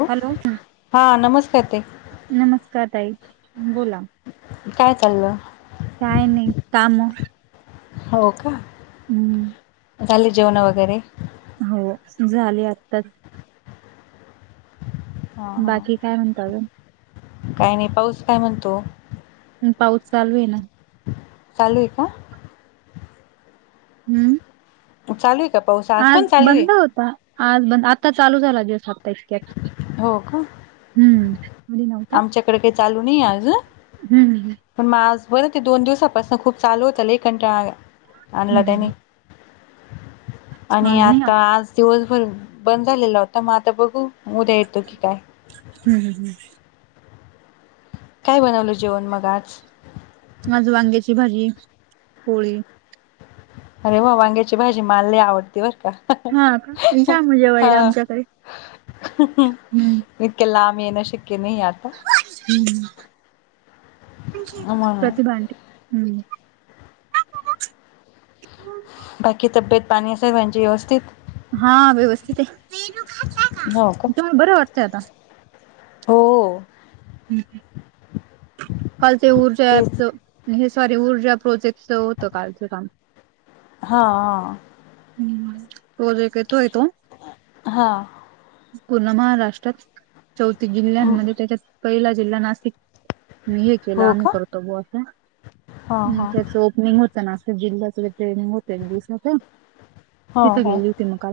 ह हॅलो हा नमस्कार ते. नमस्कार ताई बोला. काय चाललं. काय नाही काम. हो का... हम्म. झाले जेवणं वगैरे... हो झाले आत्ताच. हा हा बाकी काय म्हणतात.. काय नाही पाऊस काय म्हणतो. पाऊस चालू आहे ना. चालू आहे का. हम्म... मग चालू आहे का पाऊस. आज पण चालू बंद आहे होता आज बंद आता चालू झाला दिवस आता इतक्यात. हो का हम्म आधी नव्हता आमच्याकडे काही चालू नाही आज. हम्म पण आज बरं दोन दिवसापासून खूप चालू होत लई कंटाळा हम्म आणला हम्म त्यानी. आणि आज नाही आला आता आज दिवसभर बंद झालेला होता मग आता बघू. उद्या येतो की काय. हम् हम हम्.. काय बनवल जेवण मग आज. माझ वांग्याची भाजी पोळी. अरे वा वांग्याची भाजी मला लई आवडती बर का. हा का छान जेवायला आमच्याकडे. इतके लाब येणे शक्य आता. हम्म म्हणून प्रतिभां हम्म. बाकी तब्येत पाणी असेल सगळ्यांची व्यवस्थित. हा व्यवस्थित आहे हो का तुम्हाला बरं वाटतय आता. हो हम् ह.. कालचे ऊर्जा तेच पच हे सॉरी ऊर्जा प्रोजेक्टच होतं कालचं काम. हा.. हम् हां... पूर्ण महाराष्ट्रात चौथीसजिल्ह्यांमध्ये त्याच्यात पहिला जिल्हा नाशिक. मी हे केलं हो आम्ही का करतो बों हा हा त्याच ओपनिंग होत. नाशिक जिल्ह्याच होते गस हो तिथे हो गेली होती मग.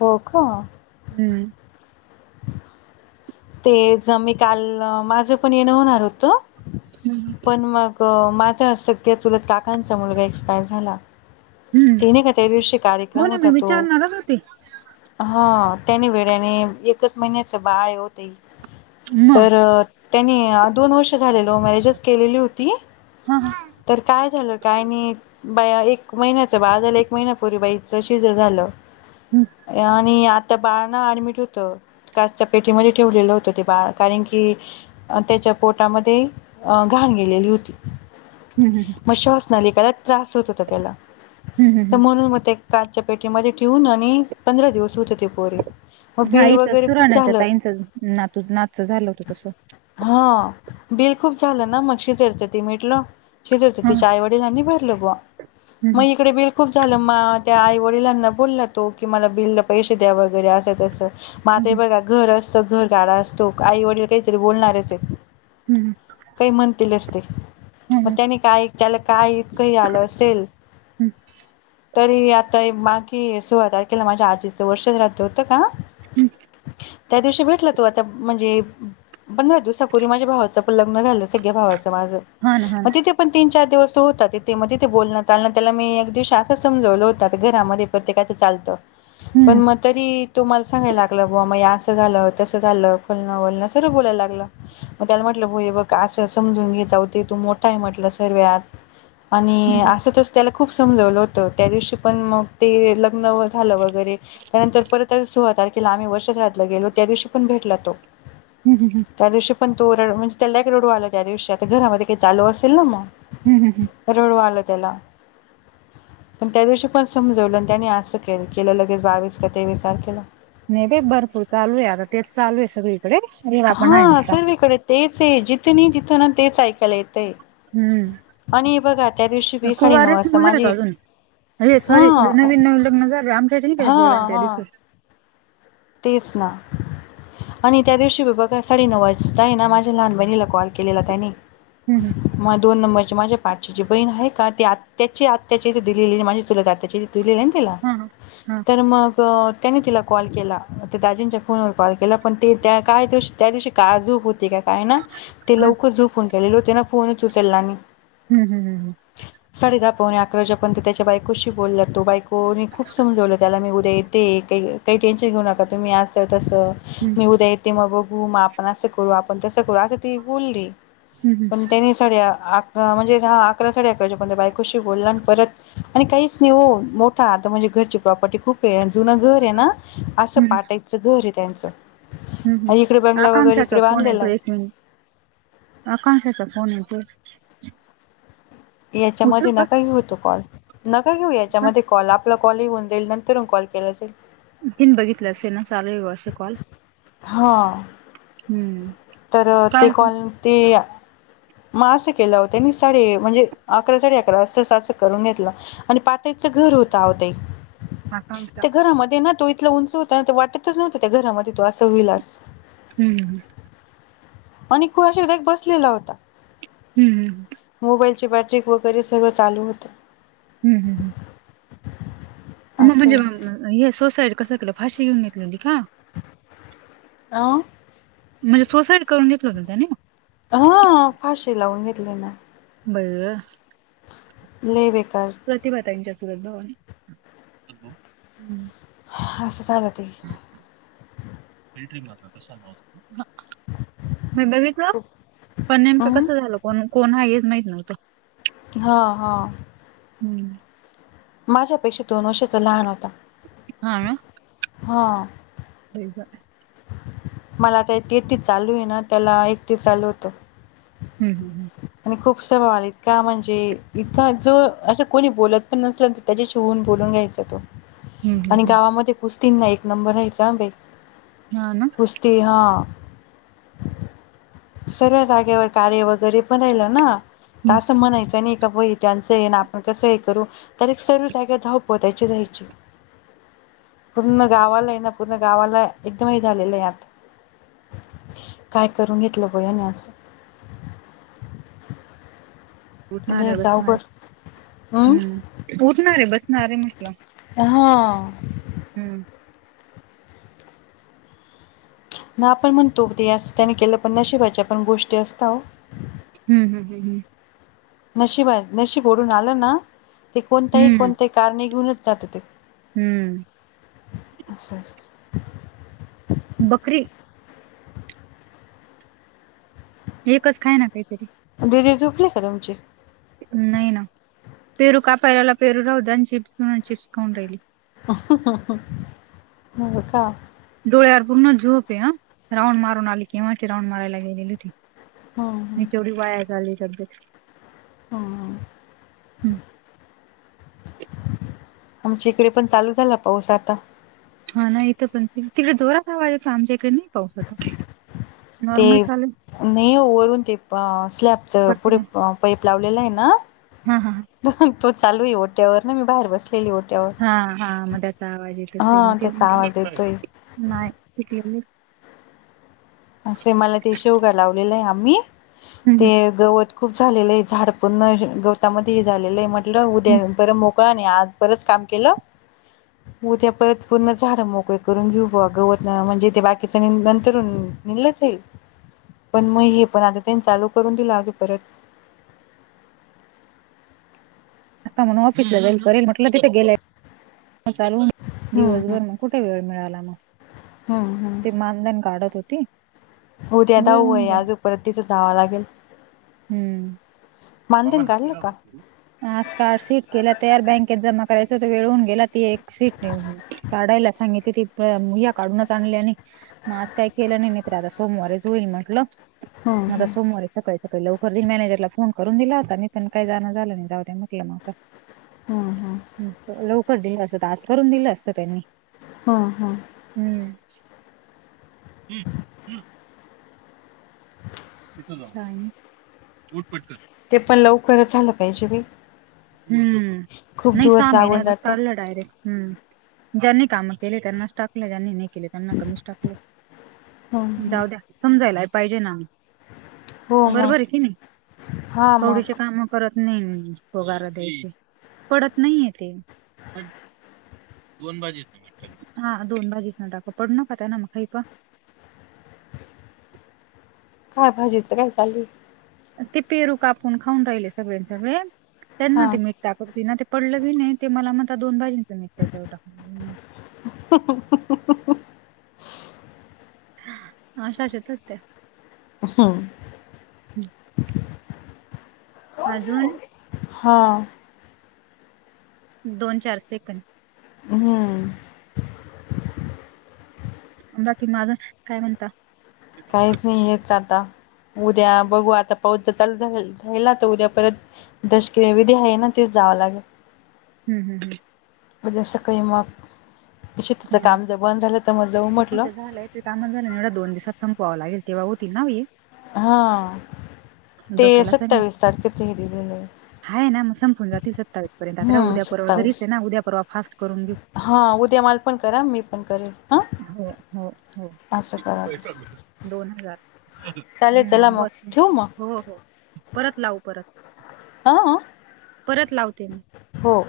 हो का.. हम्म... ते ज मी काल माझं पण येणं होणार होत हम्म पण मग. माझं तुलत काकांचा मुलगा एक्सपायर झाला. तेनाही का त्या दिबशी हो कार्यक्रम ना मी होता तो. विचारणारच होते हा त्यानी वेळेने एकच महिन्याच बाळ आहे ओ ते मग तर त्याने दोन वर्ष झाले लव मॅरेजच केलेली होती हा हा तर काय झालं काय नाही बाया एक महिन्याचं बाळ झालं एक महिना्यापूर्वी बाईचं सिजर झालं. हम्म आणि आता बाळ ना ऍडमिट होत काचच्या पेटीमध्ये ठेवलेलं होतं ते बाळ कारण की त्याच्या पोटामध्ये घाण गेलेली होती. हम हम मग श्वासनलिकात त्रास होत होता त्याला हम्म तर हम्म म्हणून मग ते काचच्या पेटीमध्ये ठेऊून आणि पंधरा दिवस होते ते पोरी, मग हा बिल इथं वगैरे खूप सुराण्याच्या झालं ताईचं नातू नातच झालं होतं तस, हा बिल खूप झालं ना मकग सिजरच ते मिटलं, सिजरच हा तिच्या आईवडलानी भरलं बुवा मग हम्म इकडे बिल खूप झालं मग त्या आई वडिलांना बोलला तो की मला बिलला पैसे द्या वगैरे असं तसं मग आता हे हम्म बघा घर असतं घर गाड असतो आई वडील काहीतरी बोलणारच आहेत हम् काही म्हणतीलच ते, मग हम्म त्याने काय त्याला काय इतकंही आलं असेल हम्म तरी आता बाकी सोळा तारखेला माझ्या आजीचं वर्ष श्राध्द होतं का हम् त्या दिवशी भेटला तो आता म्हणजे पंधरा दिवसापूर्वी माझ्या भावाचं पण लग्न झालं सक्क्याभावाचं माझ हा ना हा ना. मग तिथे पण तीन चार दिवस तो होता तेथे मग तिथे बोलण चालण त्याला मी एक दिवशी असं समजवलं होत घरामध्ये प्रत्येकाच चालत पण हम्म, मग तरी तो मला सांगायला लागला बुआ मग हे असं झालं तसं झाालं फण वोलण सर्व बोलाय लागलं. मग त्याला म्हटलं भोय हे बघ असं समजून घे जाऊदे तू मोठा आहे म्हटलं सर्व्यात हं, आणि हं, असं तस त्याला खूप समजवलं होतं त्या दिवशी पण मग ते लग्न झालं वगैरे त्यानंतर परत सोळा तारखेला आम्ही वर्ष श्राध्द गेलो त्या दिवशी पण भेटला तो हंम त्या दिवशी पण तो रड म्हणजे त्याला एक रडू आला त्या दिवशी आता घरामध्ये काही चालू असेल ना मग हम् हम हम रडू आलं त्याला पण त्या दिवशी पण समजवलं आणि त्यानी असं केलं केलं लगेच बावीस का तेवीसार तारखेला. नाही रे भरपूर चालू आहे आता तेच चालू आहे सगळीकडे, रेवा पण आहे हा नुसता. सर्वीकडे तेच हे जिथं नाही जिथं तेच ऐकायला येतय. हम्म आणि बघा त्या दिवशी बी साडे नऊ वाजता माझे अरे सॉरी नवीन नवीन लग्न झाल्य आमच ठीक हे हा बोलान हा [unintelligible] तेच ना, आणि त्या दिवशी ब बघा साडे नऊ वाजताय ना माझ्या लहान बहिणीला कॉल केलेला त्यानी, हम् ह मग दोन नंबरचे माझ्या पाठशची बहीण आहे का ती आत्त्याची आत्त्याची ते दिलेली माझी चुलत आत्ताची दिलेलं आहे ना तिला हां, हां. हां, तर मग त्याने तिला कॉल केला त्या दाजींच्या फोनवर कॉल केला पण ते त्या काय दिवशी त्या दिवशी काळ झोप होती काय काय ना ते हां, लवकर झोपून गेलेले होते ना फोनच उचलला नाही. हम्म हम्म हम्म साडे दहा पावणे अकरा वाजेपर्यंत त्याच्या बायकोशी बोलला तो बायक हो नाही खूप समजवलं त्याला मी उद्या येते काही काही टेन्शन घेऊ नका तुम्ही असं तसं हं, मी उद्या येते मग बघू मग आपण असं करू आपण तसं करू असं ती बोलली हं, हं, पण त्याने साडे म्हणजे हा अकरा साडे अकराच्या पहिला बायकोशी बोलला आणि परत आणि काहीच नाही हो मोठा आता म्हणजे घरची प्रॉपर्टी खूप आहे जुनं घर हे ना असं पाटायचं घर आहे त्यांचं हम्म आणि इकडे हम् बंगला वगैरे आकांक्षाचा इकडे फोन बांधलेला येतोय आहे एक मिनिट आकांक्षाचा फोन येतोय उचलू याच्यामध्ये का? नका घेऊ तो कॉल नका घेऊ का? याच्यामध्ये कॉल आप ला कॉलही होऊन जाईल नंतरून कॉल केला जाईल. तीन बघितलं असेल ना चालू हाय बुवा असं कॉल हा हम्म तर काय ते होतं कॉल ते मग असं केलं हो त्यांनी साडे म्हणजे अकरा साडे अकरा असं असं करून घेतला. आणि पातळीच घर होतं आओ ताई आकांक्षा त्या घरामध्ये ना तो इथला उंच ह ता वाटतच नव्हतं त्या घरामध्ये तो असं होईल असं. हम्म हम्म आणि खू अशा एक बसलेला होता हम्म हम्म मोबाईलची बॅटरी वगैरे सर्वं चालू होतं. हम् हम् हम अ्नं असं म्हणजे हे सुसाइड कसं केलं फाशी घेऊन घेतलेली का? आं म्हणजे सुसाईड करून घेतलं होता त्याने? हा फाशी लावून घेतली ना बई गं लई बेकार प्रतिभाताईंच्या चुलत भावाने हो हम्म हा असं झालं ते [unintelligible] मी बघितलं खूप पण नेमकं अं कसं झालं कोण कोण हाय हेच माहित नव्हतं. हा हा हम्म माझ्यापेक्षा दोन वर्षाचा लहान होता. हा हा [unintelligible] मला आता तेहत्तिस चालू आहे ना त्याला एकतिस चालू होतं. हम्म आणि खूपसा इतका म्हणजे इतका जो असं कोणी बोलत पण नसले पजेशीव्ह होऊन बोलून घ्यायचा तो हम्म, हम्म, आणि हम्म. गावामध्ये कुस्तीन ना एक नंबर घ्यायचा बाई हा ना ते हा सर्वा जागेवर कार्य वगैरे पण राहिला ना त हम्म. असं म्हणायचं नाही का बई त्यांच हे ना आपण कस हे करू, तर एक सर्व जाग्या धावपळ त्याचीच व्हायची. पूर्ण गावाला ये ना, पूर्ण गावाला एकदम हे झालेलं आहे आत, काय करून घेतलं बया न अस उठणार आहे लयच बसणार, अवघड अं? हम्म उठणार, बसणार म्हटलं हा हम्म न आपण म्हणतो ते अस त्यान केलं पण नशिबाच्या पण गोष्टी असता ओ. हम्म हं हं हं नशीब हाय, नशीब ओढवून आलं ना ते कोणतही हम्म कोणत्याही कारण घेऊनच जात ते. हम्म. असय सग बकरी एकच खाय ना काहीतरी. दिदी झोपली का तुमची? नाही ना, पेरू कापयला लावला पेरू राहू दया आणि चिप्स अन चिप्स खाऊन राहिली. हो का. डोळ्यावर पूर्ण झोप ये हा, राऊंड मारून आली केव्हाची राऊंड मारायला गेलेली होती. हम्म नी हम्म तेवढी वाया झाली सध्याची हा हा आमच्या इकडे पण चालू झाला पाऊस आता. हा ना, इथं पण तिकडे जोरात हवा येत, आमच्या इकडे नाही पाऊस आता. ते नॉर्मल चालू आहे. नाही ओ वरून ते प स्लॅपच पुढे पत्र्या प पईप लावलेला आहे ना हा हा हा तो चालू आहे ओट्यावर ना मी बाहेर बसली लेली ओट्यावर. हा हा त्याचा आवाज येत असेल म, हा त्याचा तेच आवाज येतोय नाही पिकलेले असे मला ते शेवगा लावलेलं आहे आम्ही, हम्म ते गवत खूप झालेलं आहे झाड पण म्हणजे गवतामध्ये हे झालेलं हे म्हटलं, हम्म उद्या बरं मोक बायांनी आज बरच काम केल. उद्या परत पूर्ण झाडं मोकळे करून घेऊ बॉ, गवत म्हणजे ते बाकीच नी नंतरून नींघलच ये, पण मग हे पण आता त्यांनी चालू करून दिल अग परत असता म्हणून ऑफिसला जाईल करेल म्हटलं तिथे गेले चालू होऊन, हम्म दिवसभर मग कुठे वेळ मिळाला मग. हं हं ती मानधन काढत होती उद्या वेळ दहाव होऊन ये गेला आजू परत तिथ जाव लागेल. हम्म, मानधन बाबांना काढलं केला होता का तू? आज कार्ड शीट केला तयार बँकेत जमा करायच तर वेळ होऊन गेला, ती एक शीट हे काढायला सांगितले ती प, ह्या काढूनच आणल्या नाही. मग आज काही केलं नाही, नाहीतर आता सोमवारीच होईल म्हटलं हम्म आता हम्म सोमवारी सकाळी सकाळी लवकर देईल मॅनेजरला फोन करून दिला होता नी त्यांना काय जाण झालं नाही जाऊदया म्हंटल म आता. हम्म हम्म दिलं असत तर आज करून दिल असत त्यांनी हा हा हम्म तिथ जावा उठ पटकन [inaudible] ते पण लवकर झालं पाहिजे बाई. हम्म, खूप नाही दिवस सहा महिन्या लागून आता जातं चाले डायरेक्ट. हम्म ज्यांनी काम केले, त्यांनाच टाकलं ज्यांनी नाही केले- त्यांना कमीच टाकलय. हम्म हम्म जाऊ द्या समजायला पाहिजे ना. हो बरोबर आहे मग कि नाही, हा कवडीचे मग काम करत नाही. पडत नाहीये ते. दोन भाजीसन मीठ हा दोन भाजीसन टाका पडू नका [unintelligible] काय भाजीचं काय चालू आहे. ते पेरू कापून खाऊन राहिले सगळे हा त्यांना ते मिठ- त्याकरती ना ते पडलं भी नाही ते मला म्हणतात दोन भाजींचं मीठ त्याच्यावर टाकवून- [unintelligible] अश्या असतातच त्या. हो [inaudible] अजून हा दोन चार सेकंद. हम्म बाकी [unintelligible] काय म्हणता? काहीच नाही येत आता. उद्या बघू आता पाऊस जर चालू झाला ना राहिला तर उद्या परत- दशक्रिया विधी आहे ना ते जावं लागल. हम्म हम्म उद्या सकाळी मग शेतीच हम्म हम्म. काम जर बंद झालं तर मग जाऊ नाही म्हंटल. तर झालंय ते कामच झालं दोन दिवसात संपवाव लागेल तेव्हा होती ना ती. हा ते सत्तावीस तारखेच हे दिलेलं आहे. हाय ना मग संपून जातील सत्तावीस पर्यंत आता का हम्म उद्या परवा घरीच सत्तावीस आहे ना. उद्या परवा फास्ट करून घेऊ. हा उद्या मला पण करा मी पण करेन. हो हो हो करा दोन हजार. चालेल चला हम्म, मग बस ठेऊ मग. हो हो परत लावू परत. हा अं परत लावते म. हो